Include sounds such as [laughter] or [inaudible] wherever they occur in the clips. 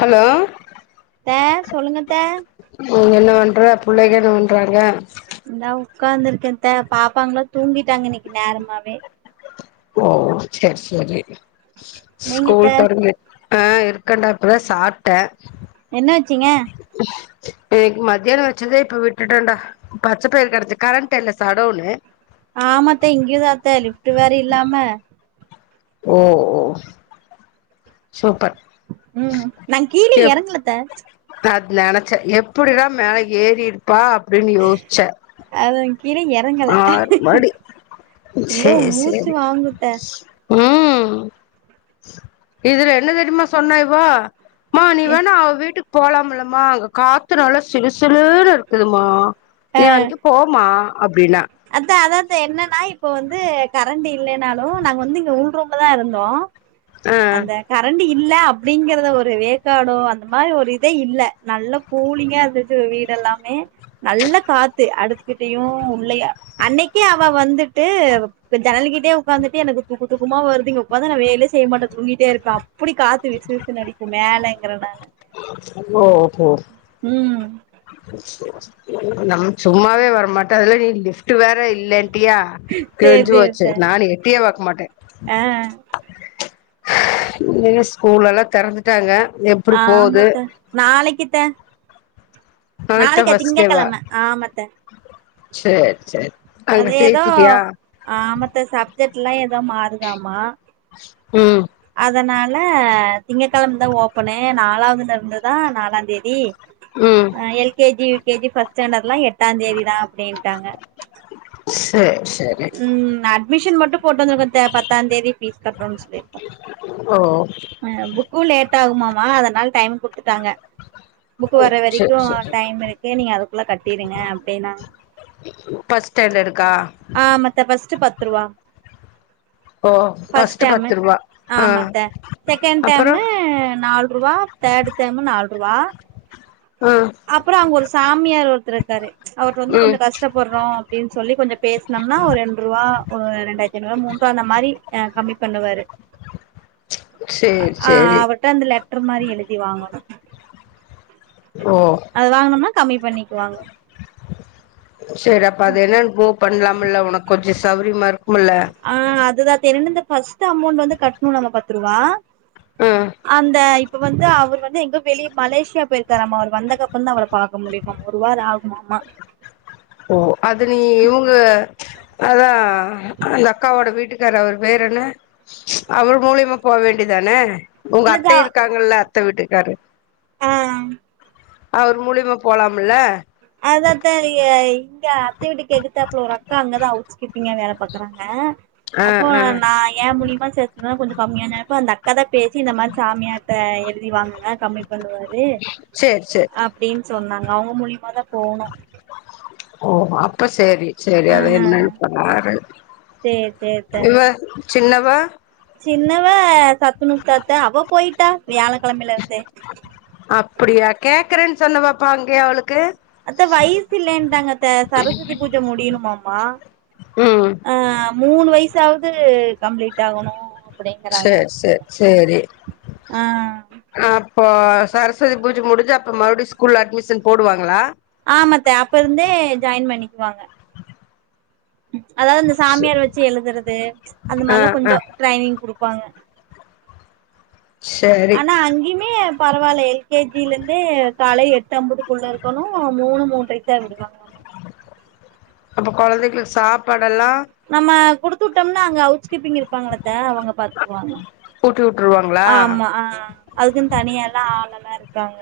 Hello த்த சொல்லுங்கத்த ம் என்ன வண் ற புள்ளைங்க என்ன வண்றாங்க இந்தா உக்காந்துருக்கன் த்த பாப்பாங்ளா தூங்கிட்டாங்க இன்னைக்கு நேரமாவே ஓ சேரி சேரி நீங்கத்த ஸ்கூல் தொடங் ஆஹ் இருக்கண்டா இப்பதா சாப்பிட்ட என்ன வெச்சீங்க க்கு மத்தியானோ வெச்சதே இப்ப விட்டுட்டுண்டா பச்சை பயிறு கடைஞ்ச கரண்ட் இல்ல சட்டோனு ஆமாத்த இங்கதாத்த இது வேற இல்லாம ஓ ஓ சூப்பர் ம் நா கீழ எறங்கலத்த நெனச்ச எப்படி தா மேல ஏறி ப்பா அப்டின்னு யோஸ்ச்ச அது கீழே இறங்கல ஆர் மடி ஐயோ சேர் மூச்சு சேரி வாங்குத்த ஆ இதுல என்ன தெரிமா சொன்னா இவா மா நீ வேணா அவ வீட்டுக் போலாம்லமா அங்க காத்து நல்லா சிலுசிலுன்னு இருக்குதுமா நீ அ அன்னைக்கு போமா அப்டின்னா தே என்னன்னா இப்ப வந்து கரண்ட் இல்லைனாலு நாங்க வந்து இங்க உள்ரூம்லதா இருந்தோ ஆ அந்த கரண்ட் இல் இல்ல அப்படிங்கறத ஒரு வேக்காடோ அந்த மாரி ஒரு இதே இல்ல நல்ல கூலிங்கா இருந்துச்சு வீடெல்லாமே நல்ல காத்து அடுப்புக்கிட்டயு உள்ளயா அன்னைக்கே அவ வந்துட்டு ஜன்னல்கிட்டயே உக்காந்துட்டு எனக்கு தூக்க தூக்கமா வருது இங்க உக்காந்தா நா வேலயே செய்ய மாட்ட தூங்கிட்டே இருப்ப அப்படி காத்து விசு விசு அடிக்கு மேலங்கிறனால ஓ ஓகே ஓகே ம் நம்ம சும்மாவே வரமாட்டே அதுல நீ கிஃப் ட்டு வேற இல்லேன்ட்டியா சேரி கிழிஞ்சு போச்சு சேரித்த நானு எட்டியே பாக்க மாட்டே ஆ இ ஸ்கூல் எல்லா தெறந்துட்டாங்க எப்டி போகுது ஆமாத்த நாளைக்கத்த நாளைக்கு தா நாளைக்கா திங்க கெழம ஆமத்த சேர் சேர் அது ஏதோ ஆமத்த சப்ஜெக்ட்ல்லா ஏதோ மாறுதாமா ம் அதனால திங்ககெழம தா ஓப் போனே நாலாதுலருந்து தான் நாலான் தேதி ம் ஆ L K G U K G first ஸ்டாண்டர்ட்லாம் எட்டாம் தேதிதா அப்டின்ட்டாங்க சேரி சேரி உம் அட்மிஷன் மட்டு போட்டு வந்து வந்டேன் பத்தாம் தேதி ஃபீஸ் கட்றோம் சொல்லிருக்கோம் ஓ ஆ புக்கும் லேட் டகுமாமா அதனால் டைம் குட் த்துட்டாங்க புக்கு வர சேரி வரைக்கும் த சேரி டைம் இருக்கு நீங்க அதுக்குள்ள கட்டிடுங்க அப்டின்னா ஃபஸ்ட் ஸ்டாண்டர்டுக்கா மத்த பஸ்ட்டு பத்து ருவா ஓ ஃபஸ்ட் ஃபஸ்ட்டு டேமு பத்து ரூபா ஆ ஆமாத்த செகண்ட் அப்பறோ டேமு நால் ஒருவா தேர்ட் டைம்மு நாலு ரூபா ஆ அப்பறம் அங்க ஒரு சா சாமியார் ஒருத்தரு இருக்காரு ச் அவர் வந்து ம் கொஞ்சம் கஷ்டப்பட்றோம் அப்படினு சொல்லி கொஞ்ச பேஸ்னம்னா ஒரு ரெண்டு ரூபா ஒரு இரண்டாயிரத்து ஐநூறு ரூபா மூன்ரூபா அந்த மாரி ஆஹ் கம்மி பண்ணுவாரு சேரி ஆஹ் சேரி அவர்ட்ட அந்த லெட்டர் மாரி எழுதி தி வாங்கனு ஓ சேரி அப்பா அது என்னனு போ பண்ணலாம்ல உனக்கு கொஞ்சம் சௌரியமா இருக் ஆஹ் அதுதான் [unintelligible] பஸ்ட்டு அமௌண்ட் வந்து கட்டணும் நம்ம பத்து ரூபா ஆ அந்த இப்ப வந்து அவர் வந்து எங்கோ வெளியே மலேசியா போயிருக்காரம்மா அவர் வந்தகப்பறம் தான் அவர பாக்க முடியுமாம் ஒருவார ஆகுமாமா ஓ அது நீ இவ்ங்க அதான் ஆ ஆஹ் அந்த அக்காவோட வீட்டு இருக்காரு அவர் பேர் என்ன ச் அவர் மூலியமா போ வேண்டிதானே உங்க அத்தை இருக்காங்கல்ல அத்த வீட்டுக்காரு ஆஹ் அவர் மூலிமா போலாமுல்ல அத அத்த லி இங்க அத்த வீட்டுக்கு எகுதுத்தாப்புள ஒரு அக்கா அங்கதான் ஹவுஸ் கீப்பிங்கா வேல பாக்குறாங்க ஆ அப்போ ஆ நான் ஏன் மூலியமா சேத்தானால கொஞ்சம் கம்மியானப்ப அந்த அக்காதா பேசி இந்த மாரி சாமியார்ட்ட எழுதி வாங்குங்க கம்மி பண்ணுவாரு சேரி சேரி அப்டின்னு சொன்னாங்க அவுங்க மூலியமாதா இ போணு ஓ அப்ப சேரி சேரி ஆ அத என்னன்னு பாரு சேரி சேரித்த இவ சின்னவ சின்னவ சத்துணூ சேத்தே அவ போய்ட்டா வியாழக்கிழமேல இருந்தே அப்டியா கேக்குறேன்னு சொன்ன பாப்பா அங்கயே அவளுக்கு அத்த வயசு இல்லைன்டாங்க அத்த சரஸ்வதி பூஜை முடியணும்மாம மா ம் மூணு வயசாவுது கம்ப்ளீட் ஆகணும் செர் செர் சேரி ஆ அப் இப்போ சரஸ்வதி பூஜ முடிஞ்சு அப்றம் மறுபுடி ஸ்கூல்ல அட்மிஷன் போடுவாங்ளா? ஆமாத்த அப்ப இருந்தே ஜாயின் பண்ணிக்வாங்க அதாது இந்த சாமியார் வச்சு எழுதுறது அந்த ஆ மார்ல்லாம் ஆ கொஞ்சம் ட்ரைனிங் குடுப்பாங்க சேரி ஆனா அங்கிமே பரவால்ல எல் கே ஜி ல இருந்தே காலை எட்டு ஐம்பதுக்குள்ள இருக்கணும் மூணு மூன்றைக் தா விடுவாங்கலாமா அப்ப கொழந்தைகளுக்கு சாப்பாடு டல்லா குடுத்தூட்டோம்னா அங்க அவுச் கீப்பிங் இருப்பாங்களத்த அவங்க பாத்துக்குவாங்க ஊட்டி விட்டுருவாங்களா ஆமா ஆஹ அதுக்குன்னு தனியா எல்லாம் ஆளல்லாம் இருக் காங்க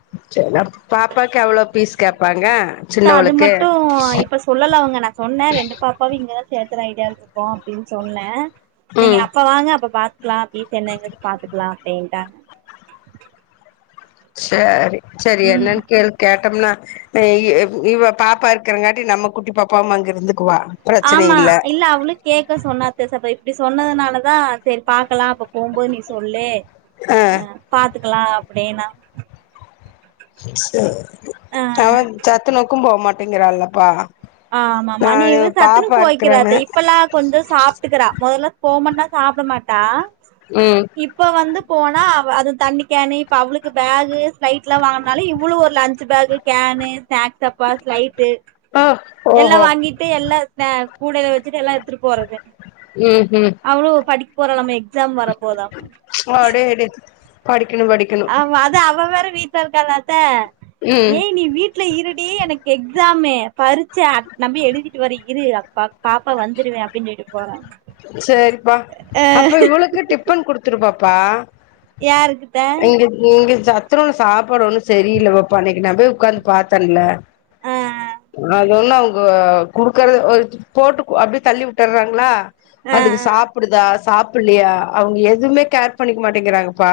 [unintelligible] பாப்பாக்கு எவ்ளோக் அத்த அது மட்டும் இப்ப சொல்லல அவ்ங்க நா சொன்ன ரெண்டு பாப்பாவும் இங்கதா சேத்துற ஐடியாலருக்கோம் அப்டின்னு சொன்னே நீங்க ம் அப்ப வாங்க அப்ப பாத் க்கலாம் பீஸ் என்னங்கிறது பாத்துக்கலாம் அப்டின்ட்டாங்க சேரி செரி ம் என்னனு கேள் கேட்டம்னா [unintelligible] இவ் இவ பாப்பா இருக்கிறங்காட்டி நம்ம குட்டி பாப்பாவு அங்க இருந்துக் ஆமா! இல்ல அவ்ளு கேட்க சொன்னாத்த [unintelligible] சொன்னதுனால தா செரி பாக் க்கலாம் அப்ப போம்போது நீ சொல்லு ஆ ஆஹ் பாத் த்துக்கலாம் அப்டினா செர் அவன் சத்துணவுக்கு போ மட் டேங்கிறங்கப்பா ஆமாமா நீ இவு சத்துணுவுக் இருக்கறானு வைக்கிறத்த இப்பெல்லாம் கொஞ்சம் சாப்ட்டுக்குறா மொதல்ல போ மாட்டா சாப்ட மாட் டா ம் இப்ப வந்து போனா அவ அது தண்ணிக் கேனு இப்ப அவ்ளுக்கு பேகு ஸ்லைட்லாம் வாங்கனால இவ்ளும் ஒரு லன்ச் பேக்கு கேனு ஸ்நாக்ஸ் டப்பா ஸ்லைட்டு ஆ எல்லாம் ஓஹோ வாங்கிட்டு எல்லாம் ஸ்னா கூடைல வச்சுட்டு எல்லாத் த்துட்டு போறது ம் ம் அவ்ளோ படிக் போறாலமே அடே அடே படிக்கணும் படிக் ஆமா அதா அவ வேற வீட்டுல இருக்காலக் த ம் ஏய் நீ வீட்டுல இருடி எனக்கு எ எக்ஸாமே பறிச்ச நம்பி எழுதிட்டு வர இரு பாப்பா வந்துருவேன் அப்படின்னு சொல்லிட்டு போறா சரிப்பா அ அப்ப இவளுக்கு டிஃபன் குடுத்துருப்பா பா யாருக்குத்த சத்துனோ சாப்பாடு ஓன்னு சரியில்ல பாப்பா அனைக்கி நா போய் உட்காந்து பா்த்தேல ஆ அது ஒண்ணு அவங்க குடுக்கறது போட்டு அப்படியே தள்ளி விட்டுர்றாங்களா ஆ அதுக்கு ஆ சாப்புடுதா சாப் பிடலையா அவங்க எதுவுமே கேர் பண்ணிக்க மாட்டேங்கிறாங்கப்பா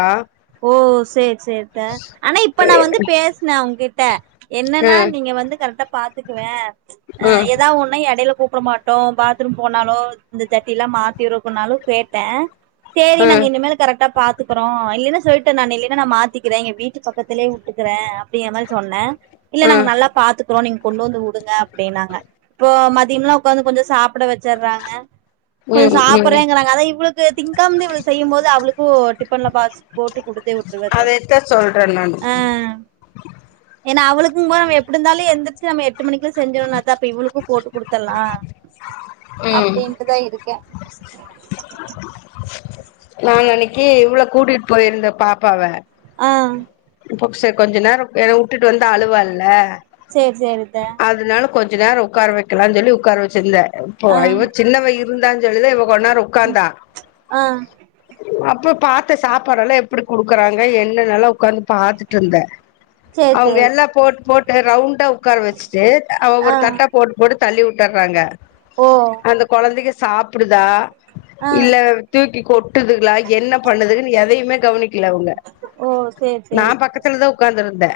ஓ செரி செரித்த ஆனா இப்ப நா வந்து பேசினேன் உங்ககிட்ட என்னன்னா ம் நீங்க வந்து கரெக்டா பாத்துக்குவ ஆ ம் ஏதாவது ஒண்ணு நா இடையில கூப்பிட மாட்டோம் பாத்ரூம் போனாலோ இந்த ஜட்டி எல்லா மாத்தி இருக்கும்னாலும் கேட்ட செரி நாங்க ம் இனிமேல் கரெக்டா பா இக்கறோம் இல்லன்னா சொல்லிட்டு நானு இல்லலைன்னா நா மாத்திக்கிறேன் எங்க வீட்டு பக்கத்திலயே விட்டுக்கறே அப்படிங்க மாரி சொன்னே இல்ல நாங்க ம் நல்லா பாத்துக் க்ரோனி கொண்டு வந்து விடுங்க அப்படின்னாங்க இப்ப மதியம்லா உட்காந்து கொஞ்சம் சாப்பிட வச்சறாங்க கொஞ்ச ம் ம் சாப்பிடுறேங்கிறாங்க அதா இவளுக்கு திங்காந்து இ்வள செய்யும் போது அவளுக்கும் டிஃபன்ல பாக்ஸ் போட்டு குடுத்தே விட்டுருவத்த அதத்தா சொல்றே நானு ஆ ஏன்னா அவளுக்கும் போ நம் எப்படி இருந்தாலு எந்திரச்சு நம்ம எட்டு மணிக்குள்ள செஞ்சோம்னா தா அப்ப இவளுக்கும் போட்டு கொடுத்தடலா ம் அப்படின்ட்டுதா இருக்கே நா அன்னைக்கு இவள கூட்டிட்டு போயிருந்தே பாப்பாவ ஆ சரி கொஞ்ச நேரம் விட்டுட்டு வந்த அழுவால்ல சேரி சேரித்த அதனால கொஞ்ச நேரம் உட்கார வைக்கலாம்னு சொல்லி உட்கார வச்சிருந்த இப்போ ஆ இவ சின்னவ இருந்தான்னு சொல்லித இவ கொன்னர உட்கார்ந்தா ஆ அப்ப பாத்த சாப்பாடு எல்லா எப்படி கொடுக்குறாங்க என்னென்னல்லா உட்காந்து பார்த்துட்டு இருந்தே சேரி அவங்க சேரி எல்லா போட்டு போட்டு ரவுண்ட உக்கார வச்சுட்டு அவ்வ ஆ ஒரு தட்ட போட்டு போட்டு தள்ளி உட்டறாங்க ஓ அந்த கொழந்தைக சாப்புடுதா ஆ இல்ல தூக்கிக் கொட்டுதுங்ளா என்ன பண்ணுதுக்குன்னு எதையுமே கவ்னிக் ஓ சேர் நா பக்கத்துல தா உக்காந்துருந்தே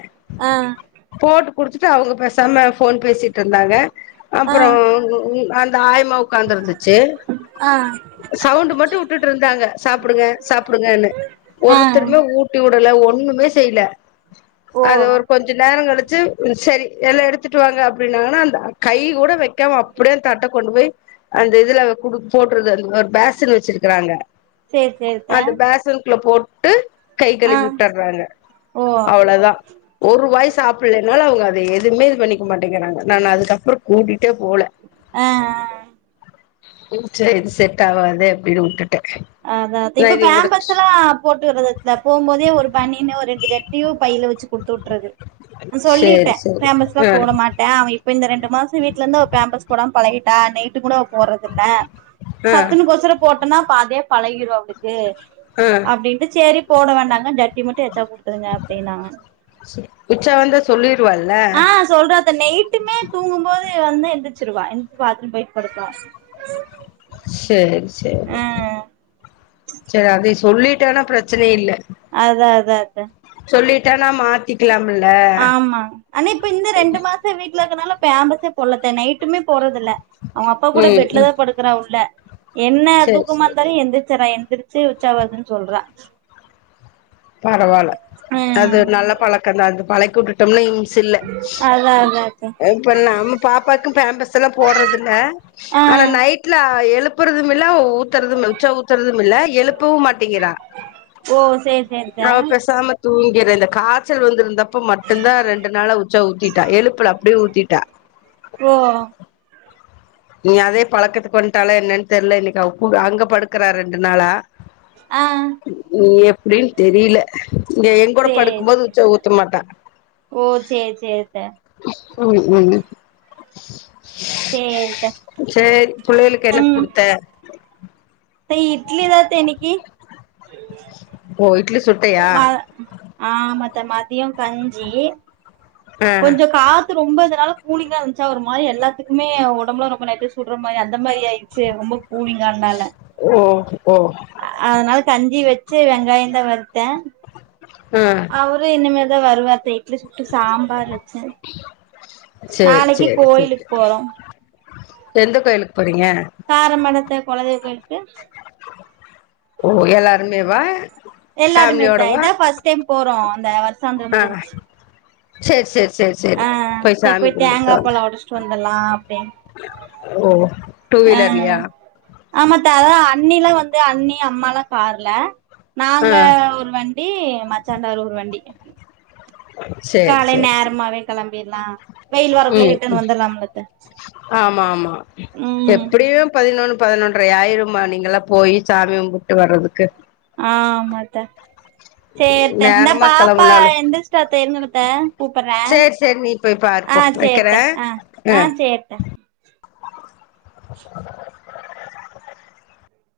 போட்டு குடுத்துட்டு அவுங்க பேசாம ஃபோன் பேசிட்ருந்தாங்க ஆ அப்புறோ உ உங் அந் த ஆயமா உக்காந்திருந்துச்சி ஆ சவுண்ட் மட்டு வுட்டுட்டு இருந்தாங்க சாப்புடுங்க சாப்புடுங்கனு ஆ ஒருத்தருமே ஊட்டி வுட் வுடல ஒன்னுமே செய்ல ஓ அது ஒரு கொஞ்ச நேரங் கழிச் சி செரி எல்லா எடுத்துட்டு வாங்க அப்டின்னாங்கன்னா அந்த கை கூட வெக்காம அப்புடே அந்த தட்டக் கொண்டு போய் அந்த இதுல குடு போட்டுறது அந்த ஒரு பேஸ்சின் வச்சிருக்கறாங்க சேரி சேரித்த அந்த பேசனுக்குள்ள போட் கை கழி ஆ விட்டற்றாங்க ஓ அவ்ளதா ஒரு ஒர் வாய் சாப்புல்லனால அவங்க அதே எதுவுமேது இது பண்ணிக்க மாட்டேங்கிறாங்க நானு அதுக்கப்புறோ கூட்டிட் ஆஹ்ஹன் சேர் செட் ஆவாது அப்டின்னு வுட்டுட் ஆஹ் அதாத் இப்ப பேம்பர்ஸ்ல்லா போட்டுவுட்றது இல்ல போம் போதே ஒரு பன்னியன்னு ஒரு ஜட்டியு பையில வச்சு குடுத்துவுட்றது ம் சொல்லிட்டே சேரி சேரி பேம்பர்ஸ்லா ஆ போட மாட்டே அவ இப் இப்ப இந்த ரெண்டு மாச வீட்லெ இருந்து அவப் பேம்பஸ் போடாம் பழகிட்டா நைட்டு கூட அவப் போட்றதில்ல ஆ சத்துனுக் கோசரப் போட்டனாப் அப்ப அதே பழகிரு அவ்ளுக்கு ஆ அப்டின்ட்டு சேரிப் போட வேண்டாங்க ஜட்டி மட்டு எடுத் ஸு உச்சா வந்தா சொல்லிருவாள் ஆஹ் சொல்றத்த நெய்ட்டுமே தூங்கும்போது வந்து எந்திர்த் ச்சிருவா எந்த் பாத்ரும் பொய்ட் படுப்பா சேரி செரி ஆ செரி அதேஷ் சொல்லிட்டானா பிரச்சனை இல்ல அதா அதா அதா சொல்லிட்டானா மாத்திக்கலாம் ஆமா ஆனா இப்ப இந்த ரெண்டு மாசோ வீ ட்லருக்றனால பேம்பர்ஸே போட்லத்த நைட்டுமே போறட்து ல்ல அவங்க அப்பா கூட ம் பெட்ல தா ம் படுக்கறா உள்ள என்ன சேரி தூக்கமா சேரி இர்ந்தாலு எந்திர்ச்சறே என் திருச்சி உச்சா வர்துன் சொல்றா பரவால்ல அது ம் நல்ல பழக்கந்தா அது பழக் கூட்டட்டும்னு [unintelligible] சில்ல அதா அதாத்த இப்ப நம்ம பாப்பாக்கு பேம்பர்ஸ்செல்லா போடறதில்ல ஆ ஆனா நைட்ல அ எழுப்பறது [unintelligible] ல்ல ஊத்தறதும் உச்சா ஊத்துறதுமில்ல எழுப்பவு மாட்டிங்கிறா ஓ சேரி சேரித்த அவ பேசாம தூங்கிர்றா இந்த காச்சல் வந்திருந்தப்ப மட்டுந்தா ரெண்டு நாளா உச்சா ஊத்திட்டா எழுப்பல அப்டியே ஊத்திட்டா ஓ இனி அதே பழக்கத்துக் வந்ட்டாளா என்னன் தெர்ல இன்னிக்கு அவ கூட அங்க படுக்கறா ரெண்டு நாளா ஆ இனி எப் ப்டின் தெரீல இங்க எங்கூட சேரி படுக்கும்போது உச்சா ஊத்தமாட்டா ஓ சேரி சேரித்த உம் உம் சேரித்த சேரி பிள்ளையளுக்கு என்னக் குடுத்த [inaudible] த இட்லி தா அத்த இன்னைக்கு போய் ம ஆமாத் த மதியோ கஞ்சி ஆ கொஞ்சோ காத் து ரொம்ப இதனால கூலிங்கா இருந்ச்சா ஒரு மாரி எல்லாத்துக்குமே ஒடம்புல்லா ரொம்ப லைட்டா சுட்ற மாரி அந்த மாரி ஆயிட்ச்சு ரொம்ப கூலிங்கா இர்ந்னால ஓ ஓ ச்சு வெங்காயந்தா வர் த்த ஆ அவுரு இன்னிமேல் தா வருவார்த்த இட்லி சுட்டு சாம்பார் வெச்சே நாளக்கி கோயிலுக் போறோம் எந்தக் கோயிலுக் காரமடத்த கொலதெய்வ கோயில்கு ஓ [unintelligible] எல்லாருமேவா எல்லாருமேத்த ஃபேமிலியோடவா இதான் ஃபஸ்ட்டைம் போறோம் அந்த வருஷந்தம் முடிஞ்சி ச்சேர் ச்சேர் ஆஹ் சேர் போய்த் தேங்கா பலோ ஒடச்ட்டு வந்த் துர்லாம் ஓ டூவீலர்லயா ஆமாத்தா அதான் அண்ணிலாம் வந்து அண்ணி அம்மாலாம் கார்ல ஆ நாங்க ஒருவண் டி மச்சாந்தாரு ஒரு வண்டி காலை நேரமாவே கெளம் பீர்லா உம் ஆமா ஆமா ம் எப்டியோ பதினொன் பதினொன்ரையாயிரும்மா நீங்கலாம் போயி சாமி கும்புட்டு வர்றதுக்கு ஆஹ் ஆமாத்த சேர்த்த இந்தா நேரமா பாப்பா கெளம்புனாலு எந்திர்ச்ட்டாத்த இருங்கத்தக் கூப்புறேன் சேரி சேரி நீ போய் பாரு போ ஆஹ் வைக்கிறே சேர்த்த அஹ் ஆ ஆஹ் சேர்த்த